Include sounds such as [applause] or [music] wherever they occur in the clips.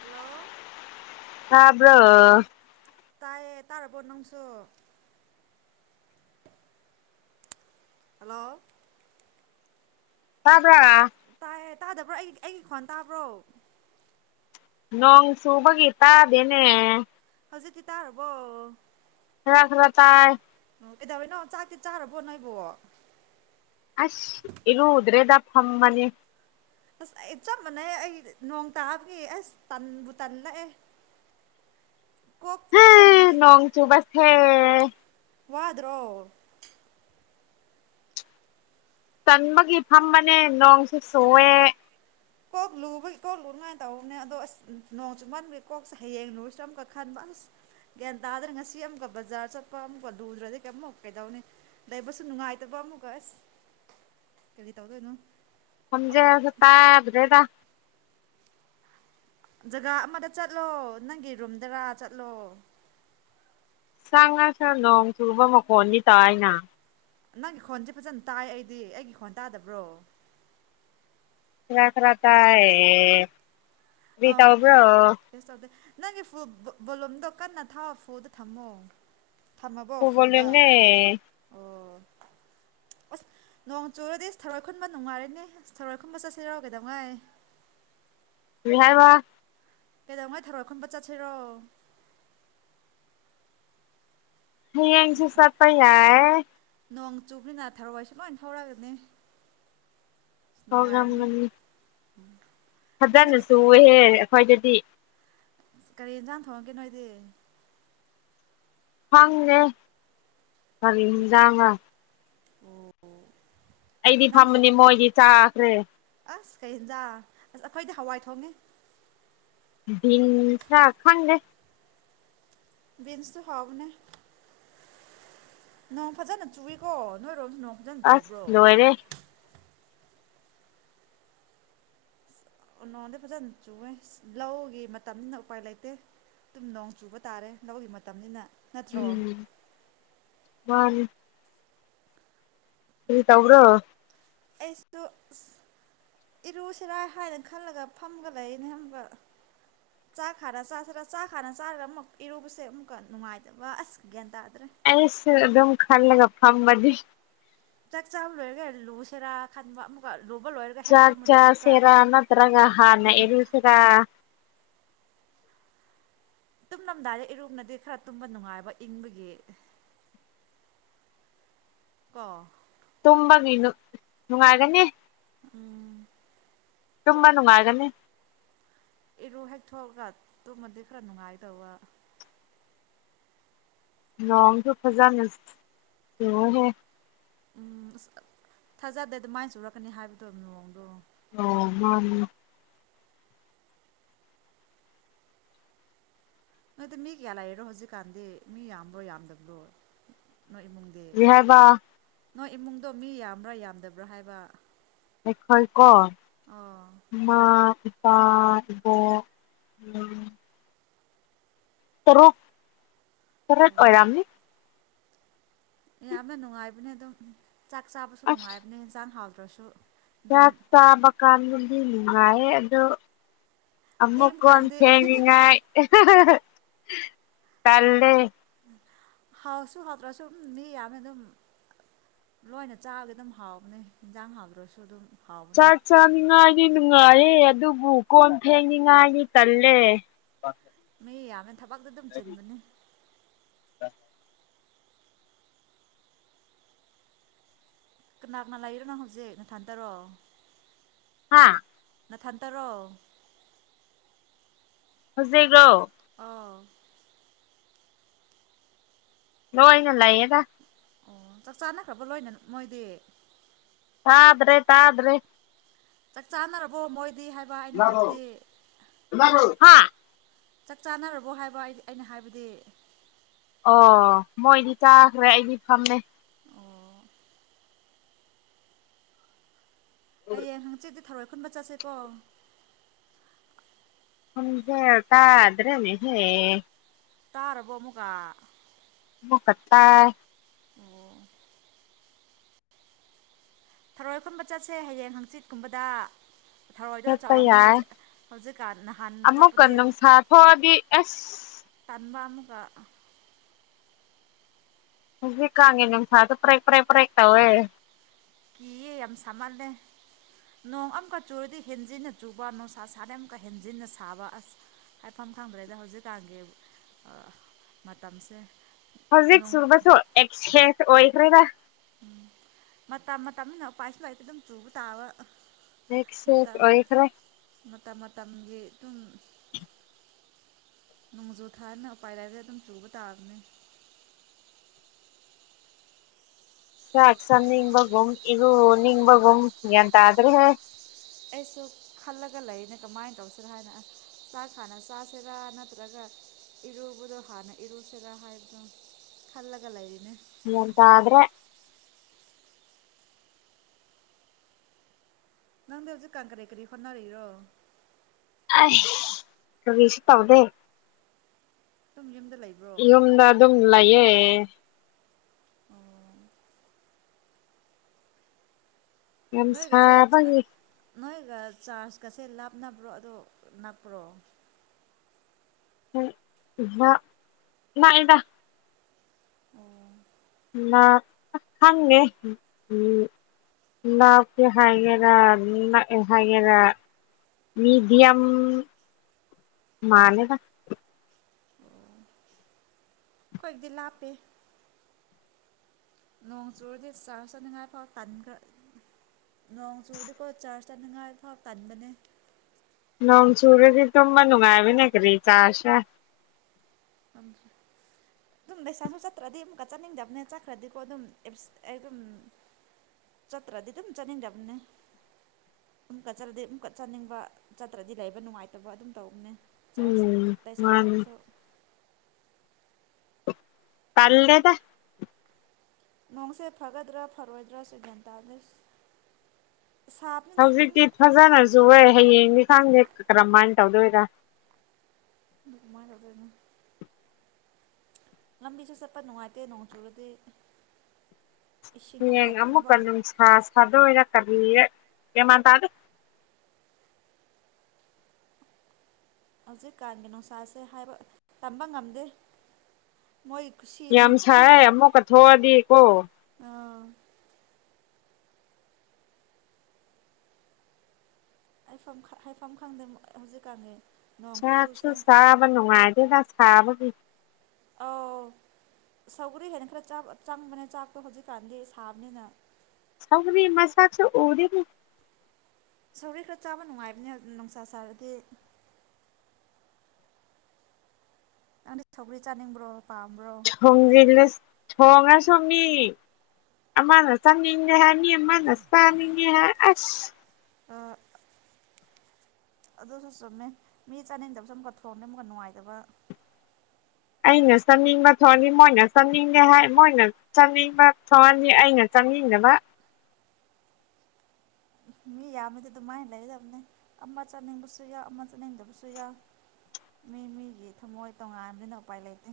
Hello ꯍꯥꯕ꯭ꯔꯣ ꯇꯥꯏꯌꯦ ꯇꯥꯔꯕꯣ ꯅꯪꯁꯨ ꯍꯜꯂꯣ [unintelligible] ꯇ ꯍꯦ ꯇꯥꯗꯕ꯭ꯔꯣ ꯑꯩ ꯑꯩꯒꯤ ꯈꯣꯟ ꯇꯥꯕ꯭ꯔꯣ ꯅꯣꯡꯪꯁꯨꯨꯕꯒꯤ ꯇꯗꯦꯅꯦ ꯍꯧꯖꯤꯛ ꯊꯤꯇꯥ ꯍꯕ ꯂꯇꯥꯥꯏ ꯎ ꯀꯩꯗꯧꯏꯩꯅꯣ ꯆꯥꯛꯇꯤ ꯆꯥꯔꯔꯕꯣꯠ ꯅ ꯍꯥꯏꯕꯣ ꯑꯁ ꯏꯂ ꯎꯗ꯭ꯔꯦꯗ ꯐꯃꯅꯤ ꯑꯁ ꯑꯩ ꯆꯞ ꯃꯥꯟꯅꯩ ꯑꯩ ꯅꯣꯡ ꯇꯥꯕꯒꯤ ꯑꯁ ꯇꯟꯕꯨ ꯇꯜꯂꯛꯑꯦ ꯀꯣꯛ ꯇꯨꯝꯒꯦ ꯂꯣꯡ ꯆꯨꯕꯁ ꯍꯝ ꯋꯥꯗ꯭ꯔꯣ ꯆꯟꯕꯒꯤ ꯐꯝꯕꯅꯦ ꯅꯣꯡꯁꯨ ꯁꯣꯛꯑꯦ ꯀꯣꯛ ꯂꯨꯕꯒꯤ ꯀꯣꯛ ꯂꯨꯉꯥꯏꯅ ꯇꯧꯕꯅꯦ ꯑꯗꯣ ꯑꯁ ꯅꯣꯡ ꯆꯨꯃꯟꯕꯒꯤ ꯀꯣꯛꯁꯦ ꯍꯌꯦꯡ ꯂꯨꯁꯨ ꯑꯃꯨꯛꯀ ꯈꯟꯕ ꯑꯁ ꯒ꯭ꯌꯥꯟ ꯇꯥꯗ꯭ꯔꯦ ꯉꯁꯤ ꯑꯃꯨꯀ ꯕꯖꯥꯔ ꯆꯠꯄ ꯑꯃꯨꯛꯀ ꯂꯨꯗ꯭ꯔꯗꯤ ꯀꯩꯝꯨꯛ ꯀꯩꯗꯧꯅꯤ ꯂꯩꯕꯁꯨ ꯅꯨꯡꯉꯥꯏꯇꯕ ꯑꯃꯨꯛꯀ ꯑꯁ ꯀꯔꯤ ꯇꯧꯗꯣꯏꯅꯣ ꯁꯖꯦ ꯑꯃꯨꯛꯀ ꯁ ꯇꯥꯏꯕꯗꯦꯗ ꯖꯒꯥ ꯑꯃꯗ ꯆꯠꯂꯣ ꯅꯪꯒꯤ ꯔꯨꯝꯗꯔꯥ ꯆꯠꯂꯣ ꯁꯪ ꯉꯁꯨ ꯅꯣꯡ ꯆꯨꯕ ꯃꯈꯣꯟꯗꯤ ꯇꯥꯅ ꯅꯪꯒꯤ ꯈꯣꯟꯁꯦ ꯐꯖꯅ ꯇꯥꯏ ꯑꯩꯗꯤ ꯑꯩꯒꯤ ꯈꯣꯟ ꯇꯥꯗꯕ꯭ꯔꯣ ꯈ ꯈꯔ ꯇꯑ ꯑꯥ ꯇ ꯑꯣꯕ꯭ꯔꯣ ꯀꯩꯁꯨ ꯇꯧꯗꯦ ꯅꯪꯒꯤ ꯕꯣꯂꯨꯝꯗꯣ ꯀꯟꯅ ꯊꯥ ꯐꯨꯗ ꯊꯝꯃꯣ ꯊꯝꯃꯕꯣ ꯐꯨꯜ ꯐꯣꯗ ꯚꯣꯂꯨꯝꯅꯦ ꯑꯣ ꯑꯁ ꯅꯣꯡ ꯆꯨꯔꯗꯤ ꯑꯁ ꯊꯔꯣꯏ ꯈꯨꯟꯕ ꯅꯨꯡꯉꯥꯏꯔꯤꯅꯦ ꯑꯁ ꯊꯔꯣꯏ ꯈꯨꯟꯕ ꯆꯠꯁꯤ ꯌꯥꯎ ꯀꯩꯗꯧꯉꯥꯏ ꯌꯥꯍ ꯋꯥ ꯀꯩꯗꯧꯉꯥꯏ ꯊꯧꯔꯈꯟꯕ ꯆꯠꯁꯤꯔꯣ ꯍ ꯌꯦꯡꯁꯨꯁꯄ ꯌꯥꯏ ꯅꯣꯡ ꯆꯨꯞꯅꯤꯅꯥ ꯊꯔꯑꯣꯏꯁꯨ ꯂꯣꯏ ꯊꯧꯔꯛꯒꯅꯤ ꯄꯣꯒ꯭ꯔꯝꯒꯅꯤ ꯎꯝ ꯍꯖꯅꯁꯨ ꯍꯦ ꯈ꯭ꯋꯥꯣꯏꯗꯗꯤ ꯀꯔꯤ ꯌꯦꯟꯖꯥꯡ ꯊꯣꯡꯉꯒꯦ ꯅꯣꯏꯗꯤ ꯐꯪꯦ ꯐꯔꯤꯖꯥꯡꯉ ꯑꯣ ꯑꯩꯗꯤ ꯐꯝꯕꯅꯦ ꯃꯣꯏꯗꯤ ꯆꯥ ꯇꯦ ꯑꯁ ꯀꯩꯦꯟꯖꯥ ꯑꯁ ꯑꯩꯈꯣꯏꯗꯤ ꯍꯋꯥꯏ ꯊꯣꯡꯉꯦ ꯤꯟꯁ ꯈꯪꯒꯦ ꯕꯤꯟꯁꯇ ꯍꯥꯎꯕꯅꯦ ꯅꯪ ꯐꯖꯅ ꯆꯨꯏꯀꯣ ꯅꯣꯏ ꯑꯁ ꯂꯣꯏꯔꯦ ꯅꯣꯡꯗꯤ ꯐꯖꯅ ꯆꯨꯋꯦ ꯂꯧꯒꯤ ꯃꯇꯝꯅꯤꯅ ꯎꯄꯥꯏ ꯂꯩꯇꯦ ꯇꯨꯝ ꯅꯣꯡ ꯆꯨꯕ ꯇꯥꯔꯦ ꯂꯧꯒꯤ ꯃꯇꯝꯅꯤꯅ ꯅꯠꯇ꯭ꯔꯣ ꯍꯅꯤ ꯁꯤꯔꯤ ꯇꯧꯕ꯭ꯔꯣ ꯑꯩꯁꯨ ꯑ ꯏꯔꯨꯁꯤꯔꯥ ꯍꯥꯏꯅ ꯈꯜꯂꯒ ꯐꯝꯒ ꯂꯩꯔꯤꯅꯦ ꯑꯃꯨꯛꯀ ꯆꯥꯛ ꯈ ꯆꯁꯤꯔ ꯆꯥꯛ ꯈꯥꯅ ꯆꯥꯔꯒ ꯑꯃꯨꯛ ꯏꯔꯨꯕꯁꯦ ꯑꯃꯨꯛꯀ ꯅꯨꯡꯉꯥꯏꯇꯕ ꯑꯁ ꯒ꯭ꯌꯥꯟ ꯇꯥꯔ ꯑꯩꯁꯨ ꯑꯗꯨꯝ ꯈꯜꯂꯒ ꯐꯝꯕꯗꯤ ꯆꯥꯛ ꯆꯥꯕ ꯂꯣꯏꯔꯒ ꯂꯨꯁꯦꯔꯥ ꯈꯟꯕ ꯑꯃꯨꯛꯀ ꯂꯨꯕ ꯂꯣꯏꯔꯒ ꯍꯦꯛ ꯆꯥꯛ ꯇꯨꯝꯃꯗꯤ ꯑꯃꯨꯛꯀ ꯆꯥꯁꯦꯔ ꯅꯠꯇ꯭ꯔꯒ ꯍꯥꯥꯟꯅ ꯌꯦꯁꯔꯥ ꯇꯨꯝꯂꯝꯗꯥꯏꯗ ꯏꯔꯨꯝꯅꯗꯤ ꯈꯔ ꯇꯨꯝꯕ ꯅꯨꯡꯉꯥꯏꯕ ꯏꯪꯕꯒꯤ ꯀꯥ ꯇꯨꯝꯕꯒꯤ ꯅꯨꯡꯉꯥꯏꯒꯅꯤ ꯎꯝ ꯇꯨꯝꯕ ꯅꯨꯡꯉꯥꯏꯒꯅꯤ ꯏꯔꯨ ꯍꯦꯛ ꯊꯣꯛꯑꯒ ꯇꯨꯝꯃꯗꯤ ꯈꯔ ꯅꯨꯡꯉꯥꯏꯗꯧꯕ ꯂꯣꯡꯣꯡꯁꯨ ꯐꯖꯅ ꯁꯍꯦ ꯎꯝ ꯑꯁ ꯊꯥꯖꯗꯦ ꯑꯗꯨ ꯃꯥꯏꯅ ꯆꯨꯔꯛꯀꯅꯤ ꯍꯥꯏꯕꯗꯣ ꯃꯑꯣꯡꯗꯣ ꯑꯣ ꯍ ꯑꯗꯨ ꯃꯤ ꯀꯌꯥ ꯂꯥꯛꯏꯔꯣ ꯍꯧꯖꯤꯛꯀꯥꯟꯗꯤ ꯃꯤ ꯌꯥꯝꯕ꯭ꯔꯣ ꯌꯥꯝꯗꯕ꯭ꯔꯣ ꯅꯣꯏ ꯏꯃꯨꯡꯗꯤ ꯍꯦꯕ ꯅꯣꯏ ꯏꯃꯨꯡꯗꯣ ꯃꯤ ꯌꯥꯝꯕ꯭ꯔꯥ ꯌꯥꯝꯗꯕ꯭ꯔꯥ ꯍꯥꯏꯕ ꯍꯣꯏ ꯀꯣ ꯑꯣ ꯃꯥ ꯄꯥꯔꯕꯣ ꯎꯝ ꯇꯔꯣꯛ ꯇꯠ ꯑꯣꯏꯔꯝꯅꯤ ꯑꯦ ꯌꯥꯝꯃꯦ ꯅꯅꯨꯡ ꯍꯥꯏꯅꯦꯗ ꯆꯥꯛ ꯆꯥꯕꯁꯨ ꯅꯨꯡꯉꯥꯏꯕ ꯆꯥꯟ ꯍꯥꯎ ꯇ꯭ꯔꯁꯨ ꯌꯥ ꯆ ꯀꯥꯟꯗꯗꯤ ꯅꯨꯡꯉꯥꯏꯌꯦ ꯑꯗꯣ ꯊꯦꯡꯕ ꯀꯥꯟꯗꯤ ꯑꯃꯀꯣꯦꯅꯤꯡꯉ ꯀꯦ ꯍꯥꯎꯁꯨ ꯍꯥꯎꯇ꯭ꯔꯁꯨꯝ ꯃꯤ ꯌꯥꯝꯅ ꯑꯗꯨꯝ ꯂꯣꯏꯅ ꯆꯥꯑꯒ ꯑꯗꯨꯝ ꯍꯥꯎꯕꯅꯤ ꯌꯦꯟꯖꯥꯡ ꯍꯥꯎꯇ꯭ꯔꯁꯨ ꯑꯗꯨꯝ ꯍꯥꯎꯕꯅꯦ ꯆꯥ ꯆ ꯗꯤ ꯅꯨꯡꯉꯥꯏꯔꯦ ꯑꯗꯨꯕꯨ ꯀꯣꯟ ꯊꯦꯡꯅꯤꯡꯉꯥꯏꯅꯤ ꯀꯜꯂꯦ [unintelligible] ꯊꯕꯛꯇ ꯑꯗꯨꯝ ꯆꯤꯟꯕꯅꯦ ꯑ ꯀꯅꯥ ꯀꯅꯥ ꯂꯩꯔꯣꯅꯣ ꯍꯧꯖꯤꯛ ꯅꯊꯟꯇꯔꯣ ꯍꯥꯥ ꯅꯊꯟꯇꯔꯣ ꯍꯧꯖꯤꯒ꯭ꯔꯣ ꯑꯥꯎ ꯂꯏ ꯉ ꯂꯏꯌꯦ ꯇ ꯑꯣ ꯆꯥꯛ ꯆꯥꯅꯈ꯭ꯔꯕ ꯂꯣꯏꯅ ꯃꯣꯏꯗꯤ ꯇꯥꯗ꯭ꯔꯦ ꯇꯥꯗ꯭ꯔꯦ ꯆꯥꯛ ꯆꯥꯅꯔꯕꯣ ꯃꯣꯏ ꯏꯔꯕꯣ ꯏꯔꯕꯣ ꯆꯥꯛ ꯆꯥꯅꯔꯕꯣ ꯍꯥꯏꯕ ꯑꯩ ꯑꯩꯅ ꯍꯥꯏꯕꯗꯤ ꯑꯣ ꯃꯣꯏꯗꯤ ꯇꯥꯈ꯭ꯔꯦ ꯑꯩꯗꯤ ꯐꯝꯅꯦ ꯑꯣ ꯑꯩꯪ ꯆ ꯊꯔꯣꯏ ꯈꯨꯟꯕ ꯆꯠꯁꯦꯀꯣ ꯍꯪꯖꯦꯇꯥꯗ꯭ꯔꯦꯅꯦ ꯍꯦ ꯇꯥꯔꯕꯣ ꯑꯃꯨꯛꯀ ꯐꯇꯥ ꯑꯣ ꯊꯔꯣꯏ ꯈꯨꯟꯕ ꯆꯠꯁꯦ ꯍꯌꯦꯡ ꯍꯪꯆꯤꯠꯀꯨꯝꯕꯗ ꯊꯧꯔꯣꯏꯗꯣ ꯆꯠꯄ ꯆꯥꯎꯔꯝꯅꯤ ꯌꯥꯏ ꯍꯧꯖꯤꯛ ꯍꯧꯖꯤꯛꯀꯥꯟ ꯅꯍꯥꯟ ꯑꯃꯨꯛꯀ ꯆꯠꯄꯗꯤ ꯅꯨꯡꯁꯥ ꯊꯣꯛꯑꯗꯤ ꯑꯁ ꯇꯟꯥꯟꯕ ꯑꯃ ꯀꯥꯛ ꯍꯧꯖꯤ ꯀꯥꯉꯦ ꯅꯤꯡꯁ ꯑꯗꯨ ꯄ꯭ꯔꯦꯛꯄ꯭ꯔꯦꯛ ꯄ꯭ꯔꯦ ꯇꯋꯦ ꯀꯤꯌꯦ ꯌꯥꯝ ꯁꯥꯃꯜꯂꯦ ꯅꯣꯡ ꯑꯃꯨꯛꯀ ꯆꯨꯔꯗꯤ ꯍꯦꯟꯖꯤꯟꯅ ꯆꯨꯕ ꯅꯨꯡꯁꯥ ꯁꯥꯗꯩ ꯑꯃꯨꯀ ꯍꯦꯟꯖꯤꯟꯅ ꯁꯥꯕ ꯑꯁ ꯍꯥꯏꯐꯝ ꯈꯪꯗ꯭ꯔꯦꯗ ꯍꯧꯖꯤꯛꯀꯥꯟꯒꯤ ꯃꯇꯝꯁꯦ ꯍꯧꯖꯤꯛ ꯁꯨꯕꯁꯨ ꯑꯦꯛꯁꯦꯁ ꯑꯣꯏ ꯅꯗ ꯎꯝ ꯃꯇꯝ ꯃꯇꯝꯅꯤꯅ ꯎꯄꯥꯏꯁꯨ ꯂꯥꯏꯔꯤꯛꯇ ꯑꯗꯨꯝ ꯆꯨꯕ ꯇꯥꯕ ꯑꯦꯁꯦ ꯃꯇꯝ ꯑꯩꯅꯤꯈꯔꯦ ꯃꯇꯝ ꯃꯇꯝꯒꯤ ꯑꯗꯨꯝ ꯅꯣꯡꯖꯨ ꯊꯥꯅ ꯎꯄꯥꯏ ꯂꯩꯥꯏꯔꯗ ꯑꯗꯨꯝ ꯆꯨꯕ ꯇꯥꯕꯅꯤ ꯁꯥꯥꯛꯁꯟ ꯅꯤꯡꯕꯒ ꯏꯒ ꯅꯤꯡꯕꯒ ꯌꯦꯇꯗ꯭ꯔꯦ ꯑꯩꯁꯨ ꯈꯜꯂꯒ ꯂꯩꯔꯤꯅꯦ ꯀꯃꯥꯏꯅ ꯇꯧꯁꯤꯔꯥ ꯍꯥꯏꯅ ꯆꯥꯛ ꯍꯥꯟꯅ ꯆꯥꯁꯤꯔꯥ ꯅꯠꯇ꯭ꯔꯒ ꯏꯔꯨꯕꯗꯣ ꯍꯥꯟꯅ ꯏꯔꯨꯁꯤꯦꯔꯥ ꯍꯥꯏꯕꯗꯣ ꯈꯜꯂꯒ ꯂꯩꯔꯤꯅꯦ ꯇꯗ꯭ꯔꯦ ꯅꯪꯗꯤ ꯍꯧꯖꯤꯛ ꯀꯥꯡ ꯀꯔꯦ ꯀꯔꯤ ꯍꯣꯠꯅꯔꯤꯔꯣ ꯔꯕꯤꯁ ꯇꯧꯗ ꯇꯨꯝꯖꯨꯝꯗ ꯌꯨꯝꯗ ꯑꯗꯨꯝ ꯂꯌꯦꯦ ꯑꯣ ꯌꯥꯝ ꯅꯣꯏꯒꯁꯦ ꯁꯥꯕꯉ ꯅꯣꯏꯒ ꯆꯥꯔꯖꯀꯁꯦ ꯂꯥꯞꯅꯕ꯭ꯔꯣ ꯑꯗꯣ ꯅꯛꯄ꯭ꯔꯣ ꯎ ꯉ ꯉꯑꯗ ꯎꯝ ꯈꯪꯉꯦ ꯎ ꯂꯞꯀ ꯍꯥꯏꯒꯦꯔꯥ ꯍꯥꯏꯒꯦꯔꯥ ꯃꯤꯦꯗꯤꯌꯝ ꯃꯥꯂꯦꯗ ꯑꯩꯈꯣꯏꯗꯤ ꯂꯥꯞꯄꯦ ꯅꯣꯡ ꯆꯨꯔꯗꯤ ꯆꯥꯔꯖ ꯆꯥꯅꯤꯡꯉꯥꯏ ꯐꯥꯎ ꯀꯟꯈ ꯅꯣꯡ ꯆꯨꯔꯗꯤꯀꯣ ꯆꯥꯔꯖ ꯆꯥꯅꯤꯡꯉꯥꯏ ꯐꯥꯎ ꯀꯟꯕꯅꯦ ꯅꯣꯡ ꯁꯨꯔꯗꯤ ꯇ ꯃꯅꯅꯨꯡꯉꯥꯏꯕꯤꯅꯦ ꯀꯔꯤ ꯆꯥꯁꯦ ꯑꯗꯨꯝ ꯂꯩꯁꯥꯁꯨ ꯆꯠꯇ꯭ꯔꯗꯤ ꯑꯃꯨꯛꯀ ꯆꯥꯅꯤꯡꯗꯕꯅꯦ ꯆꯠꯈ꯭ꯔꯗꯤꯀꯣ ꯑꯗꯨꯝ ꯑꯩ ꯑꯗꯨꯝ ꯆꯠꯇ꯭ꯔꯗꯤ ꯑꯗꯨꯝ ꯆꯠꯅꯤꯡꯗꯕꯅꯦ ꯑꯃꯨꯛꯀ ꯆꯠꯂꯗꯤ ꯑꯃꯨꯛꯀ ꯆꯥꯅꯤꯡꯕ ꯆꯠꯇ꯭ꯔꯗꯤ ꯂꯩꯕ ꯅꯨꯡꯉꯥꯏꯇꯕ ꯑꯗꯨꯝ ꯇꯧꯕꯅꯦ ꯆꯥꯁ ꯎꯝ ꯇꯩꯁ ꯆ ꯃꯥꯅꯦ ꯄꯁꯨ ꯀꯂꯦꯗ ꯅꯣꯡꯁꯦ ꯐꯒꯗ꯭ꯔꯥ ꯐꯔꯣꯏꯗ꯭ꯔꯥ ꯁꯦ ꯒꯦꯟꯇꯥꯂꯤꯁ ꯍꯧꯖꯤꯛꯇꯤ ꯐꯖꯅꯁꯨ ꯑꯣꯏ ꯍꯌꯦꯡ ꯊꯥꯡꯅꯦꯦ ꯀ ꯀꯃꯅꯤ ꯇꯧꯗ ꯑꯣꯏꯒ ꯃꯥꯔꯔꯕꯅ ꯂꯕꯤ ꯆꯁꯄ ꯅꯅꯨꯡꯉꯥꯏꯇ ꯅꯣꯡ ꯆꯨꯔꯗ ꯍꯌꯦꯡ ꯑꯃꯨꯛꯀ ꯑꯗꯨꯝ ꯁꯥ ꯁꯥꯗꯔ ꯀꯔꯤ ꯀꯃꯥꯟ ꯇ ꯑꯗꯨ ꯍꯧꯖꯤꯛꯀꯥꯟꯒꯤ ꯅꯨꯡꯁꯥꯁꯦ ꯍꯥꯏꯕ ꯇꯝꯕ ꯉꯝꯗꯦ ꯃꯣꯏ ꯈꯨꯁꯤꯅꯤ ꯌꯥꯝ ꯁꯥꯏꯦ ꯑꯃꯨꯛ ꯀꯠꯊꯣꯛꯑꯗꯤ ꯑꯣꯣ ꯍꯥꯏꯥꯏꯐꯝ ꯈꯪꯗ ꯍꯧꯖꯤꯛꯀꯥꯟꯅꯤ ꯆꯥꯛꯁꯨ ꯆꯥꯕ ꯅꯨꯡꯉꯥꯏꯗꯦ ꯁꯥꯥꯕꯕꯤ ꯑꯧ ꯁꯧꯒꯔꯤ ꯍꯦꯟꯅ ꯈꯔ ꯆꯪꯕꯅꯦ ꯆꯥꯛꯇꯣ ꯍꯧꯖꯤꯛꯀꯥꯟꯗꯤ ꯁꯥꯕꯅꯤꯅ ꯁꯒꯕꯤ ꯃꯁꯁꯨ ꯎꯗꯤꯗꯤ ꯁꯧꯔꯤ ꯈꯔ ꯆꯥꯕ ꯅꯨꯡꯉꯥꯏꯕꯅꯤ ꯅꯨꯡꯁꯥ ꯁꯥꯔꯗꯤ ꯑꯪꯅ ꯊꯧꯒ꯭ꯔꯤ ꯆꯥꯅꯤꯡꯕ꯭ꯔꯣ ꯄꯥꯝꯕ꯭ꯔꯣ ꯍꯣꯝ ꯖꯤꯅꯦꯁ ꯊꯣꯡꯉꯁꯨ ꯃꯤ ꯑꯃꯅ ꯆꯥꯅꯤꯡꯉꯦ ꯍꯥꯏ ꯃꯤ ꯑꯃꯅ ꯆꯥꯅꯤꯡꯉꯦ ꯍꯥꯏ ꯑꯁ ꯑ ꯑꯗꯨꯁꯨ ꯆꯨꯝꯃꯦ ꯃꯤ ꯆꯥꯅꯤꯡꯗꯕꯁꯨ ꯑꯃꯨꯛꯀ ꯊꯣꯡꯝꯅꯦ ꯑꯃꯨꯛꯀ ꯅꯨꯡꯉꯥꯏꯇꯕ ꯑꯩꯅ ꯆꯥꯅꯤꯡꯕ ꯊꯣꯛꯑꯅꯤ ꯃꯣꯏꯅ ꯆꯥꯅꯤꯡꯗꯦ ꯍꯥꯏ ꯃꯣꯏꯅ ꯆꯥꯅꯤꯡꯕ ꯊꯣꯛꯑꯅꯤ ꯑꯩꯅ ꯆꯥꯅꯤꯡꯗꯕ ꯃꯤ ꯌꯥꯝꯕꯗꯤ ꯑꯗꯨꯃꯥꯏꯅ ꯂꯩꯒꯗꯕꯅꯤ ꯑꯃ ꯆꯠꯅꯤꯡꯕꯁꯨ ꯌꯥꯎ ꯑꯃ ꯆꯠꯅꯤꯡꯗꯕꯁꯨ ꯌꯥꯎ ꯃꯤ ꯃꯤꯒꯤ ꯊꯃꯣꯏ ꯇꯣꯉꯥꯟꯕꯥꯟꯕꯅꯤꯅ ꯎꯄꯥꯏ ꯂꯩꯇꯦ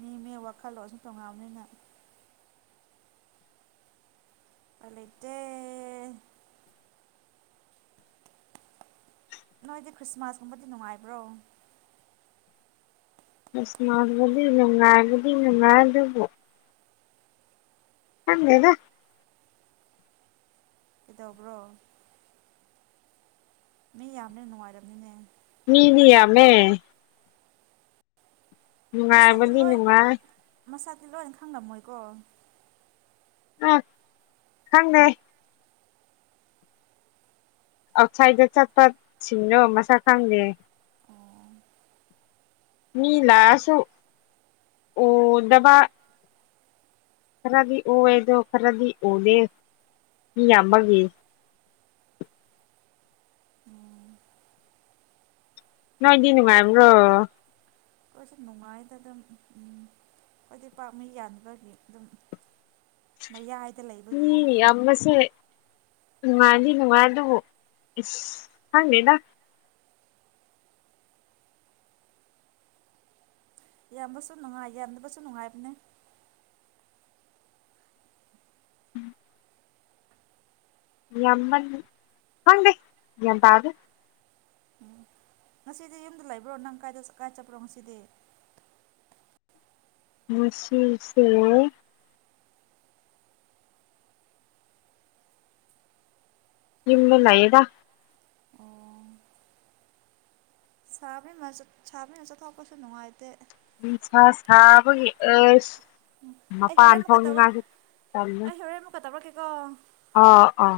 ꯃꯤ ꯃꯤ ꯋꯥꯈꯜꯂꯣꯟꯁꯨ ꯇꯣꯉꯥꯟꯕꯅꯤꯅ꯫ ꯎꯄꯥꯏꯂꯩꯇꯦ꯫ ꯅꯣꯏꯗꯤ ꯈ꯭ꯔꯤꯁꯃꯥꯁꯀꯨꯝꯕꯗꯤ ꯅꯨꯡꯉꯥꯏꯕ꯭ꯔꯣ꯫ ꯑꯁ ꯁ꯭ꯅꯥꯕꯗꯤ ꯅꯨꯡꯉꯥꯏꯕꯗꯤ ꯅꯨꯉꯥꯏ ꯑꯗꯨꯕꯨ꯫ ꯈꯪꯗꯦꯗ꯫ ꯀꯩꯗꯧꯕ꯭ꯔꯣ꯫ ꯃꯤ ꯌꯥꯝꯅꯤꯅ ꯅꯨꯡꯉꯥꯏꯔꯝꯅꯤꯅꯦꯡ ꯃꯤꯗꯤꯌꯥꯃꯦ꯫ ꯅꯨꯡꯉꯥꯏꯕꯗꯤ ꯅꯨꯡꯉꯥꯏ꯫ ꯇꯤ ꯂꯣꯏꯅ ꯈꯪꯂꯝꯃꯣꯏꯀꯣ꯫ ꯎ ꯈꯪꯗꯦ꯫ ꯑꯥꯎꯠꯁꯥꯏꯗ ꯆꯠꯄ ꯁꯤꯡꯅꯣ ꯃꯁꯛ ꯈꯪꯗꯦ꯫ ꯑꯣ ꯃꯤꯂꯥꯑꯁꯨ ꯎꯗꯕꯥ꯫ ꯈꯔꯗꯤ ꯎꯋꯦꯗꯣ ꯈꯔꯗꯤ ꯎꯗꯦ ꯃꯤ ꯌꯥꯝꯕꯒꯤ꯫ ꯎꯝ ꯉꯣꯏꯗꯤ ꯅꯨꯉꯥꯏꯕ꯭ꯔꯣ꯫ ꯑꯩꯈꯣꯏꯁꯨ ꯅꯨꯡꯉꯥꯏꯗ ꯗꯨꯝ ꯎꯝ ꯈꯣꯏꯗꯤ ꯄꯥꯛ ꯃꯤ ꯌꯥꯝꯗꯕꯒꯤ ꯑꯗꯨꯝ ꯃꯌꯥꯏ꯫ ꯃꯤ ꯌꯥꯝꯕꯁꯦ꯫ ꯅꯨꯡꯉꯥꯏꯗꯤ ꯅꯨꯡꯉꯥꯏ ꯑꯗꯨ ꯏꯁ ꯈꯪꯗꯦꯗ꯫ ꯌꯥꯝꯕꯁꯨ ꯅꯨꯡꯉꯥꯏ ꯌꯥꯝꯗꯕꯁꯨ ꯅꯨꯡꯉꯥꯏꯕꯅꯦ꯫ ꯌꯥꯝꯃꯜ ꯈꯪꯗꯦ ꯒ꯭ꯌꯥꯟꯇꯥꯗꯦ꯫ ꯉꯁꯤꯗꯤ ꯌꯨꯝꯗ ꯂꯩꯕ꯭ꯔꯣ ꯅꯪ ꯀꯥꯏꯗ ꯀꯥꯏ ꯆꯠꯄ꯭ꯔꯣ ꯉꯁꯤꯗꯤ꯫ ꯉꯁꯤꯁꯦ꯫ ꯌꯨꯝꯗ ꯂꯩꯌꯦꯗꯥ꯫ ꯁꯥꯕꯤꯃ ꯁꯥꯕꯤꯅ ꯆꯠꯊꯣꯛꯄꯁꯨ ꯅꯨꯡꯉꯥꯏꯇꯦ꯫ ꯅꯨꯡꯁꯥ ꯁꯥꯕꯒꯤ ꯑꯁ꯫ ꯑꯩ ꯃꯄꯥꯟ ꯍꯣꯔꯦꯟ ꯑꯃꯨꯀ ꯇꯧꯔ ꯊꯣꯛꯅꯤꯡꯉꯥꯏꯁꯨ ꯇꯜꯂꯦ ꯑꯩ ꯍꯣꯔꯦꯟ ꯑꯃꯨꯀ ꯇꯧꯔꯛ ꯀꯦ꯫ ꯑꯥ ꯑꯥ꯫